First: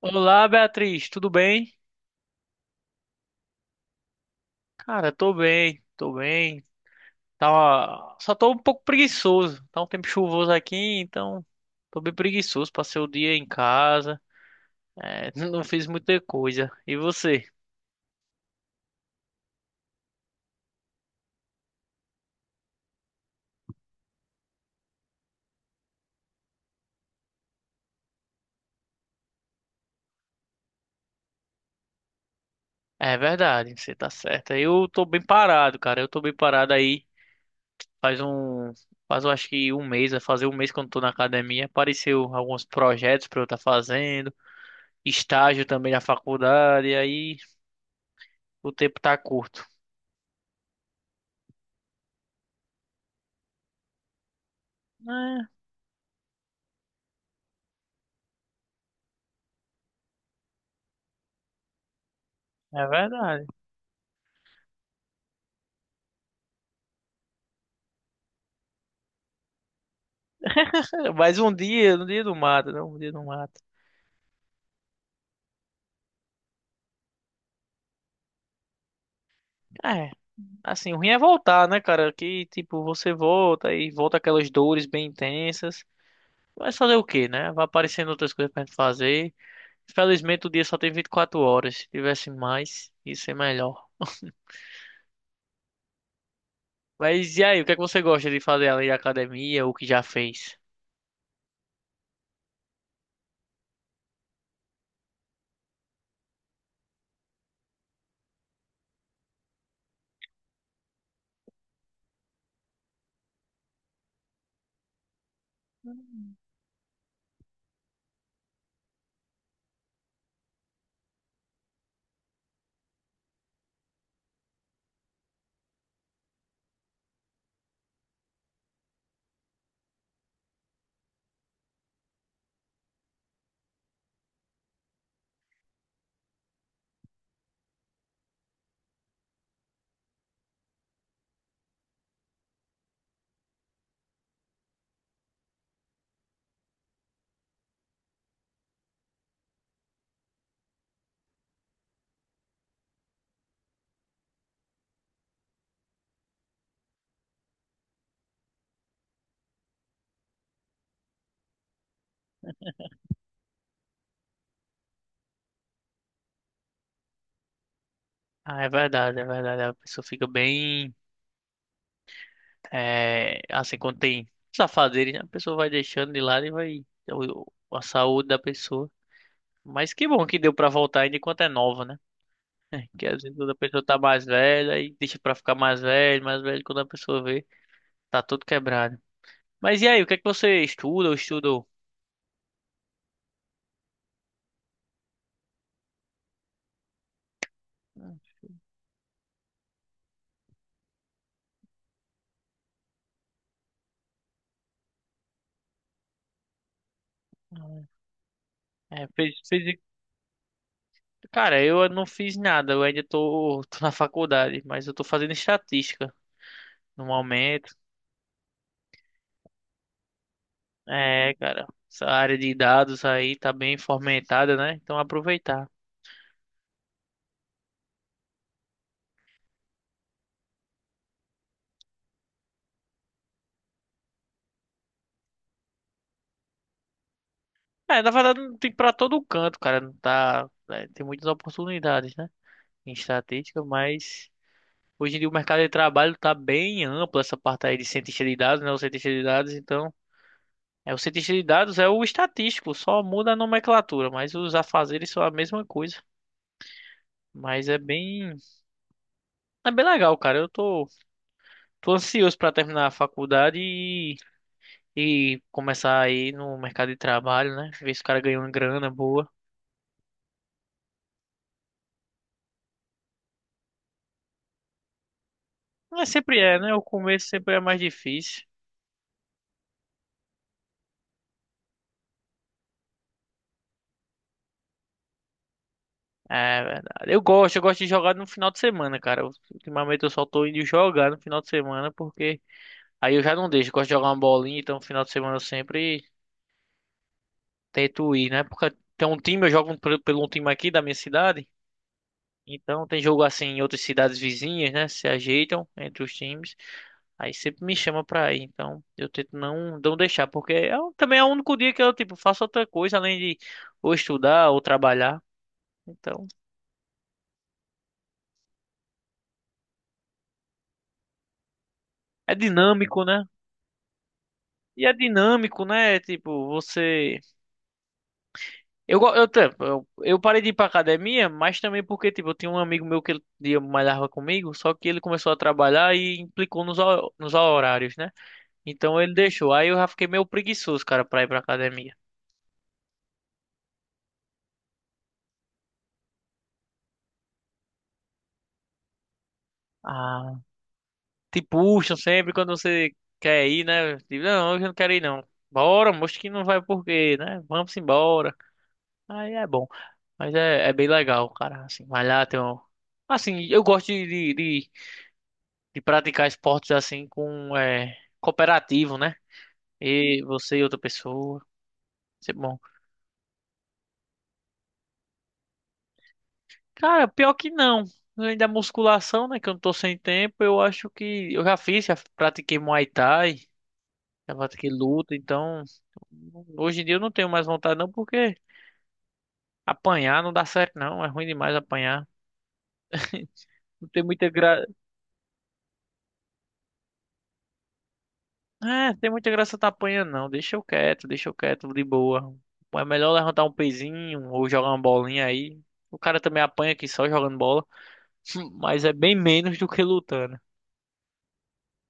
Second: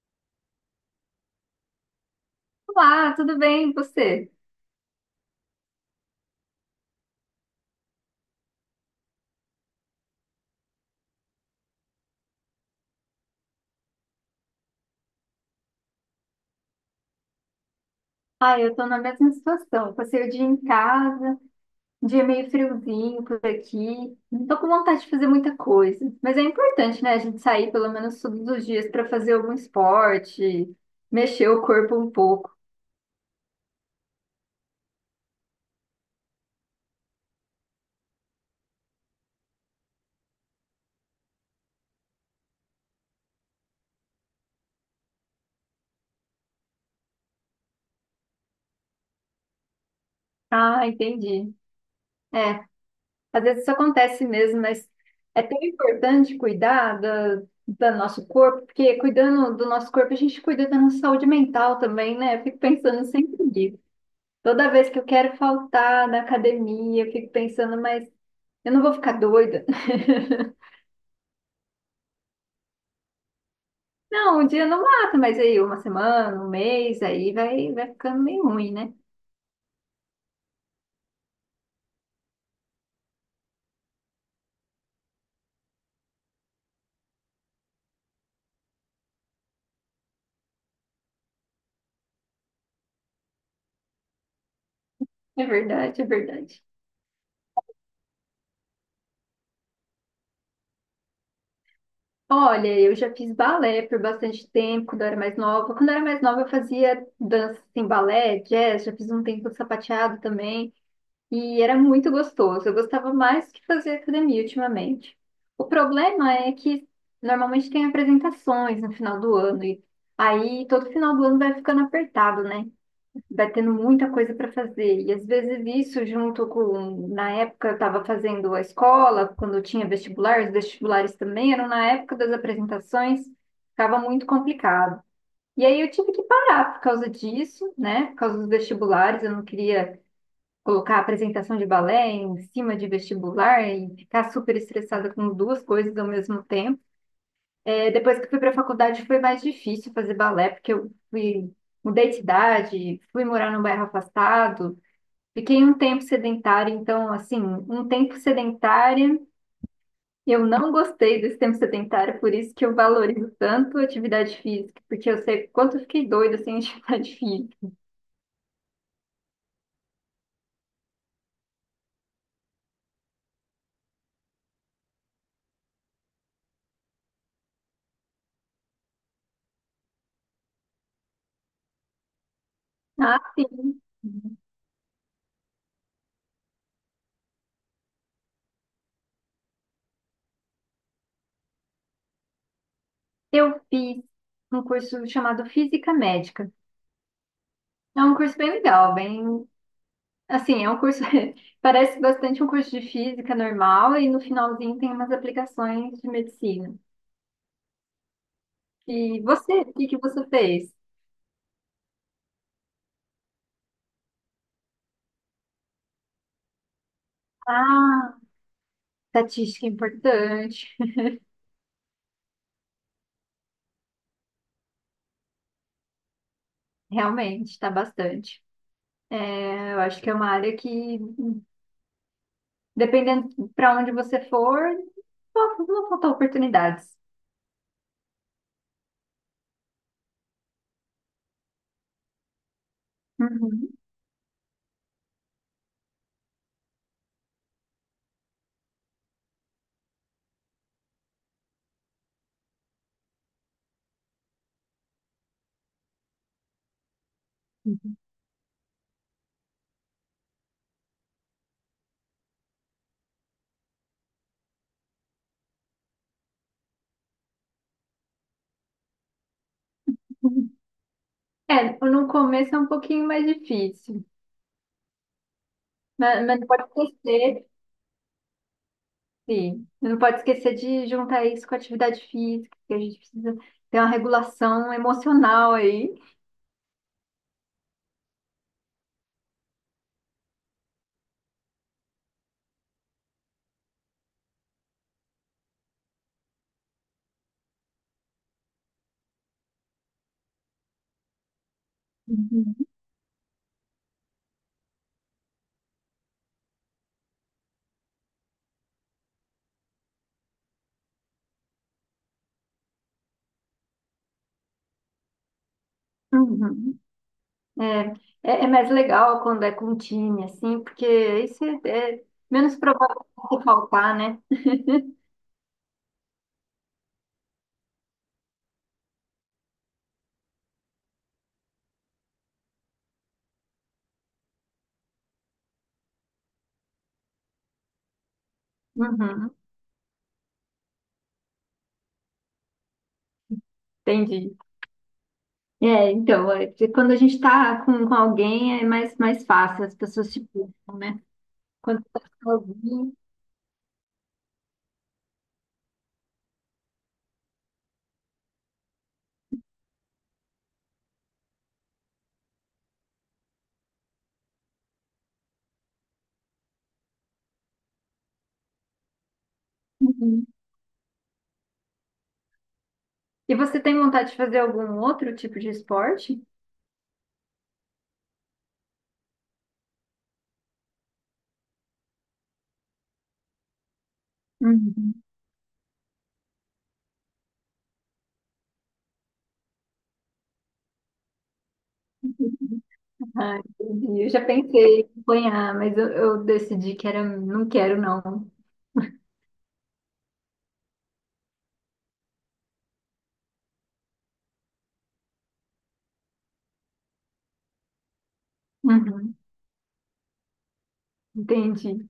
Olá, Beatriz, tudo bem? Olá, tudo bem? E você? Cara, tô bem, tô bem. Tá Só tô um pouco preguiçoso. Tá um tempo chuvoso aqui, então tô bem preguiçoso. Passei o dia em casa, não fiz muita coisa. E você? Ah, eu tô na mesma situação. Eu Passei o dia em casa, um dia meio friozinho por aqui. Não tô com vontade de fazer muita coisa. Mas é importante, né? A gente sair pelo menos todos os dias para fazer algum esporte, mexer o corpo um pouco. É verdade, você tá certa. Eu tô bem parado, cara. Eu tô bem parado aí. Faz um. Faz, eu acho que um mês, vai fazer um mês que eu não tô na academia. Apareceu alguns projetos pra eu estar fazendo, estágio também na faculdade, e aí o tempo tá curto. Ah, entendi. É, às vezes isso acontece mesmo, mas é tão importante cuidar do nosso corpo, porque cuidando do nosso corpo, a gente cuida da nossa saúde mental também, né? Eu fico É, é pensando sempre verdade. nisso. Toda vez que eu quero faltar na academia, eu fico pensando, mas eu não vou ficar doida. Mas um dia, um dia não mata, não. Um dia não mata. Não, um dia não mata, mas aí uma semana, um mês, aí vai ficando meio ruim, né? É, assim, o ruim é voltar, né, cara? Que, tipo, você volta e volta aquelas dores bem intensas. Mas fazer o quê, né? Vai aparecendo outras coisas pra gente fazer. Felizmente o dia só tem 24 horas. Se tivesse mais, ia ser melhor. É verdade, é verdade. Mas e aí, o que é que você gosta de fazer além da academia ou o que já fez? Olha, eu já fiz balé por bastante tempo, quando eu era mais nova. Quando eu era mais nova, eu fazia dança em balé, jazz, já fiz um tempo de sapateado também. E era muito gostoso. Eu gostava mais que fazer academia ultimamente. O problema é que normalmente tem apresentações no final do ano e aí todo final do ano vai ficando apertado, né? Vai tendo muita coisa para fazer. E às vezes isso junto com, na época eu estava fazendo a escola, quando eu tinha vestibular, os vestibulares também eram na época das apresentações, ficava muito complicado. E aí eu tive que parar por causa disso, né? Por causa dos vestibulares, eu não queria colocar a apresentação de balé em cima de vestibular e ficar super estressada com duas coisas ao mesmo tempo. É, depois que fui para a faculdade foi mais difícil fazer balé, porque eu fui, mudei de idade, fui morar num bairro afastado, fiquei um tempo sedentária, então, assim, um tempo sedentária. Eu não gostei desse tempo sedentário, por isso que eu valorizo tanto a atividade física, porque eu sei quanto eu fiquei doida sem atividade física. Ah, é verdade, é verdade. A pessoa fica bem. É, assim, quando tem os né? A pessoa vai deixando de lado e vai. o- A saúde da pessoa. Mas que bom que deu pra voltar ainda enquanto é nova, né? Que Ah, às vezes quando a sim. pessoa tá mais velha e deixa pra ficar mais velho, quando a pessoa vê, tá tudo quebrado. Mas e aí, o que é que você estuda ou estudou? Eu fiz um curso chamado Física Médica. É um curso bem legal, bem. Assim, é um curso. Parece bastante um curso de física normal e no finalzinho tem umas aplicações de medicina. É, E fez, você, o fez... que que você fez? Cara, eu não fiz nada, eu ainda tô na faculdade, mas eu tô fazendo estatística no momento. Ah, estatística é importante. É, cara, essa área de dados aí tá bem fomentada, né? Então aproveitar. Realmente, está bastante. É, eu acho que é uma área que, dependendo para onde você for, não vão faltar oportunidades. É, na verdade não tem pra todo canto, cara, não tá, é, tem muitas oportunidades, né? Em estatística, Uhum. mas hoje em dia o mercado de trabalho está bem amplo, essa parte aí de cientista de dados, né? O cientista de dados, então. É, o cientista de dados é o estatístico, só muda a nomenclatura, mas os afazeres são a mesma coisa. Mas é bem legal, cara. Eu tô, tô ansioso para terminar a faculdade e começar aí no mercado de trabalho, né? Ver se o cara ganha uma grana boa. É, no começo é um pouquinho mais difícil, Mas sempre mas é, pode né? O começo crescer. sempre é mais difícil. Sim. Não pode esquecer de juntar isso com a atividade física, que a gente precisa ter uma regulação emocional aí. É verdade. Eu gosto de jogar no final de semana, cara. Ultimamente eu só tô indo jogar no final de semana porque aí eu já não deixo, gosto de jogar uma bolinha, então no final de semana eu sempre tento ir, né? Porque tem um time, eu jogo pelo um time aqui da minha cidade, Uhum. então tem jogo assim em outras cidades vizinhas, né? Se ajeitam entre os times, aí sempre me chama pra ir, então eu tento não, não deixar, porque também é o único dia que eu, tipo, faço outra coisa além de ou estudar ou trabalhar, então Uhum. É, é mais legal quando é com um time, assim, porque isso é é menos dinâmico, provável né? de faltar, né? E é dinâmico, né? Tipo, você. Eu, go- eu, te- eu parei de ir pra academia, mas também porque, tipo, eu tinha um amigo meu que ele malhava comigo, só que ele começou a trabalhar e implicou nos horários, né? Então ele Uhum, deixou. Aí eu já fiquei meio preguiçoso, cara, pra ir pra academia. entendi. Que quando a gente está com alguém é mais fácil, as pessoas se Ah, puxam, né? te Quando puxam está sempre quando você sozinho. quer ir, né? Tipo, não, hoje eu não quero ir, não. Bora, moço que não vai por quê, né? Vamos embora. Aí é bom. Mas é, é bem legal, cara, assim, malhar, tem um... Assim, eu gosto de praticar esportes assim com é, cooperativo, né? E Uhum. você e outra pessoa. Isso é bom. E você tem vontade de fazer algum outro tipo de esporte? Cara, pior que não. Além da musculação, né? Que eu não tô sem tempo, eu acho que eu já fiz, já pratiquei Muay Thai, já pratiquei Uhum. luta, então hoje em dia eu não tenho mais vontade não, porque apanhar não dá certo não, é ruim demais apanhar. Ah, Não tem entendi. Eu já muita gra... pensei em acompanhar, mas eu decidi que era, não quero, não. É, tem muita graça tá apanhando, não. Deixa eu quieto, de boa. É melhor levantar um pezinho ou jogar uma bolinha aí. O cara também apanha aqui só jogando bola, mas é bem Uhum, menos do que lutando. entendi.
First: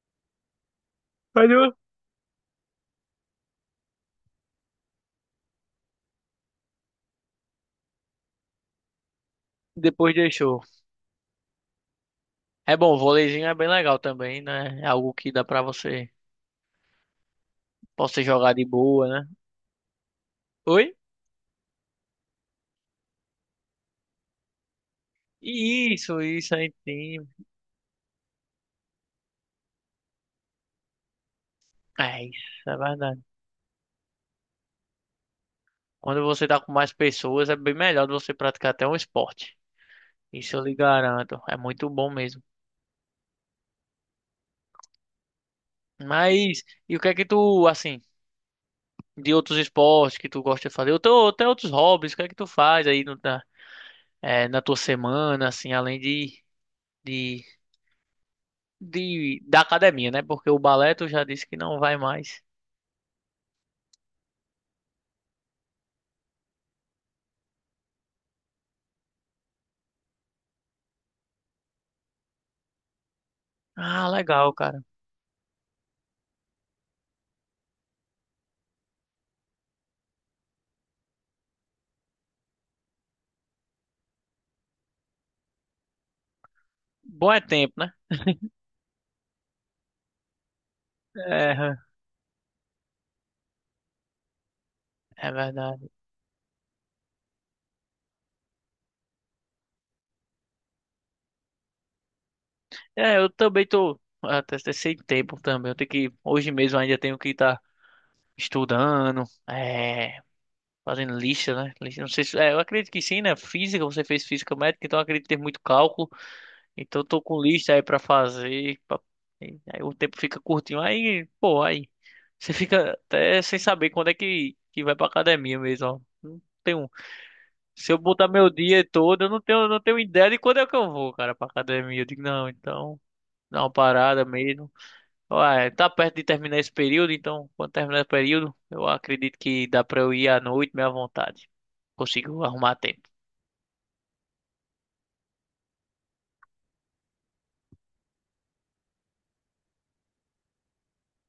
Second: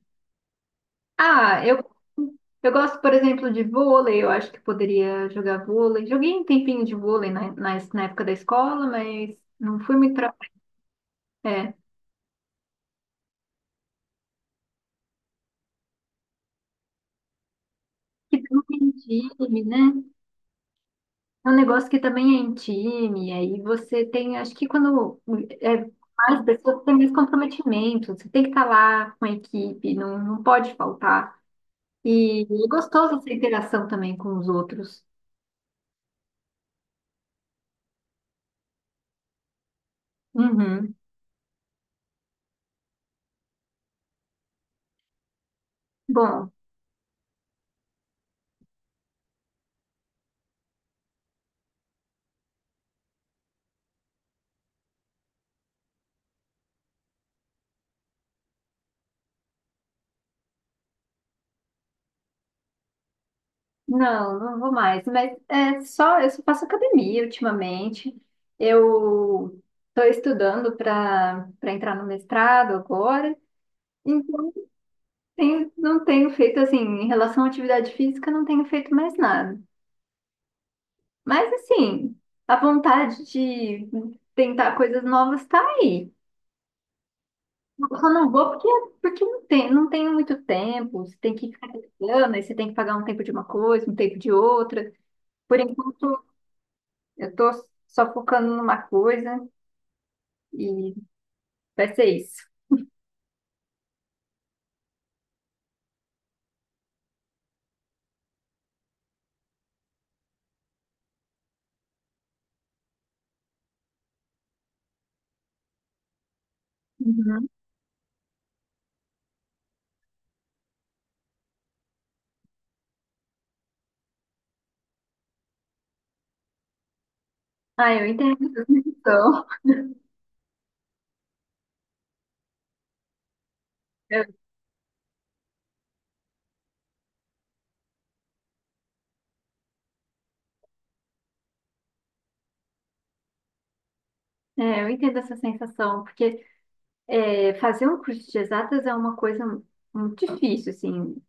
Mas Ah, eu- eu gosto, por exemplo, de vôlei. Eu acho que poderia jogar vôlei. Joguei um tempinho de vôlei na época da escola, mas não fui Depois muito pra... deixou. É, É bom, o voleizinho é bem legal também, né? É algo que dá pra você, possa que jogar de também é em boa, né? time, né? Oi? É um negócio que também é em time. Aí você tem, acho que quando é Isso, mais isso aí pessoas, tem mais sim. comprometimento. Você tem que estar lá com a equipe, não pode faltar. É E é isso, é gostoso verdade. essa interação também com os outros. Quando você tá com mais pessoas, é bem melhor de você praticar até um esporte. Isso eu lhe Uhum. garanto. É muito bom mesmo. Bom, Mas, e o que é que tu, assim, de outros esportes que tu gosta de fazer? Ou tem outros hobbies, o que é que tu faz aí na, é, na tua semana, assim, além de, de, da academia, né? Porque o balé tu já disse que não vai mais. não, não vou mais, mas é só, eu só faço academia ultimamente. Eu estou estudando para entrar no mestrado agora, Ah, legal, então cara. Não tenho feito assim, em relação à atividade física, não tenho feito mais nada. Mas assim, a vontade de tentar coisas novas está aí. Bom é tempo, né? Eu só não vou porque não tem, não tenho muito tempo. Você tem que ficar É, trabalhando, aí você tem que pagar um tempo de uma coisa, um tempo de outra. é Por verdade. enquanto, eu tô só focando numa coisa e vai ser isso. É, eu também tô até sem tempo também. Eu tenho que, hoje mesmo ainda tenho que estar estudando, é, fazendo lista, né? Lista, não sei se, é, eu acredito que sim, né? Física, você fez física médica, então eu acredito ter muito cálculo. Então eu tô com Uhum. lista aí pra fazer. Aí o tempo fica curtinho. Aí, pô, aí você fica até sem saber quando é que vai pra academia mesmo, ó. Não tenho, se Ah, eu eu botar entendo meu dia todo, eu não então. tenho, não tenho ideia de quando é que eu vou, cara, pra academia. Eu digo, não, então, dá uma parada Eu, mesmo. Ué, tá perto de terminar esse período, então, quando terminar esse período, eu acredito que dá pra eu ir à noite, meio à vontade. Consigo arrumar tempo. Eu entendo essa sensação, porque é, fazer um curso de exatas é uma coisa muito difícil, assim.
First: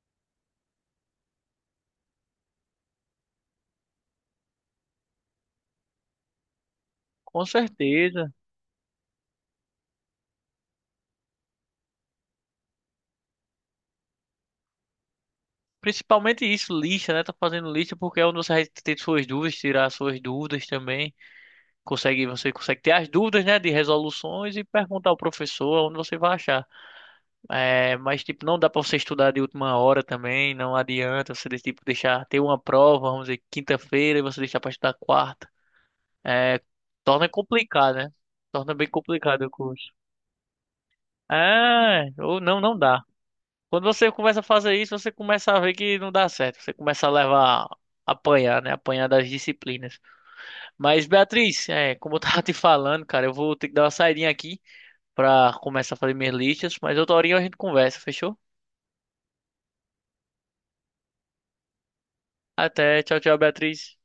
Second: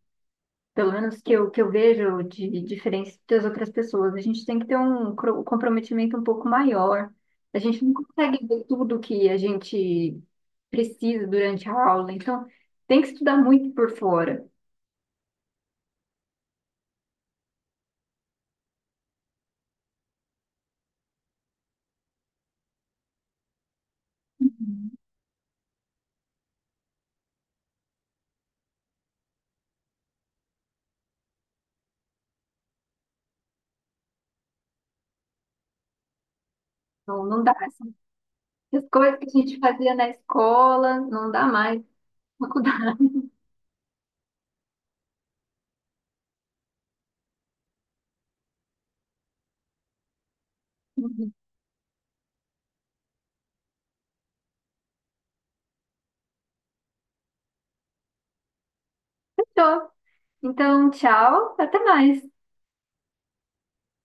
Pelo menos que que eu vejo de diferença das outras pessoas. A gente tem que ter um um comprometimento um pouco maior. Com A gente não certeza. consegue ver tudo que a gente precisa durante a aula, então tem que estudar muito por fora. Principalmente isso, lista, né? Tá fazendo lista porque é onde você vai ter suas dúvidas, tirar suas dúvidas também. Consegue, você consegue ter as dúvidas, né? De resoluções e perguntar ao professor onde você vai achar. É, mas, tipo, não dá pra você estudar de última hora também. Não adianta você, tipo, deixar ter uma prova, vamos dizer, quinta-feira e você deixar pra estudar quarta. É, Então, torna não dá assim, complicado, né? Torna bem as coisas que a complicado o gente curso. fazia na escola, não dá mais É, ou na não, não faculdade. dá. Quando você começa a fazer isso, você começa a ver que não dá certo. Você começa a levar, apanhar, né? Apanhar das disciplinas. Mas, Beatriz, é, como eu tava te falando, cara, eu vou ter que dar uma saidinha aqui pra começar a fazer minhas listas. Mas outra horinha a gente conversa, fechou? Fechou. Então, tchau, até mais. Até, tchau, tchau, Beatriz.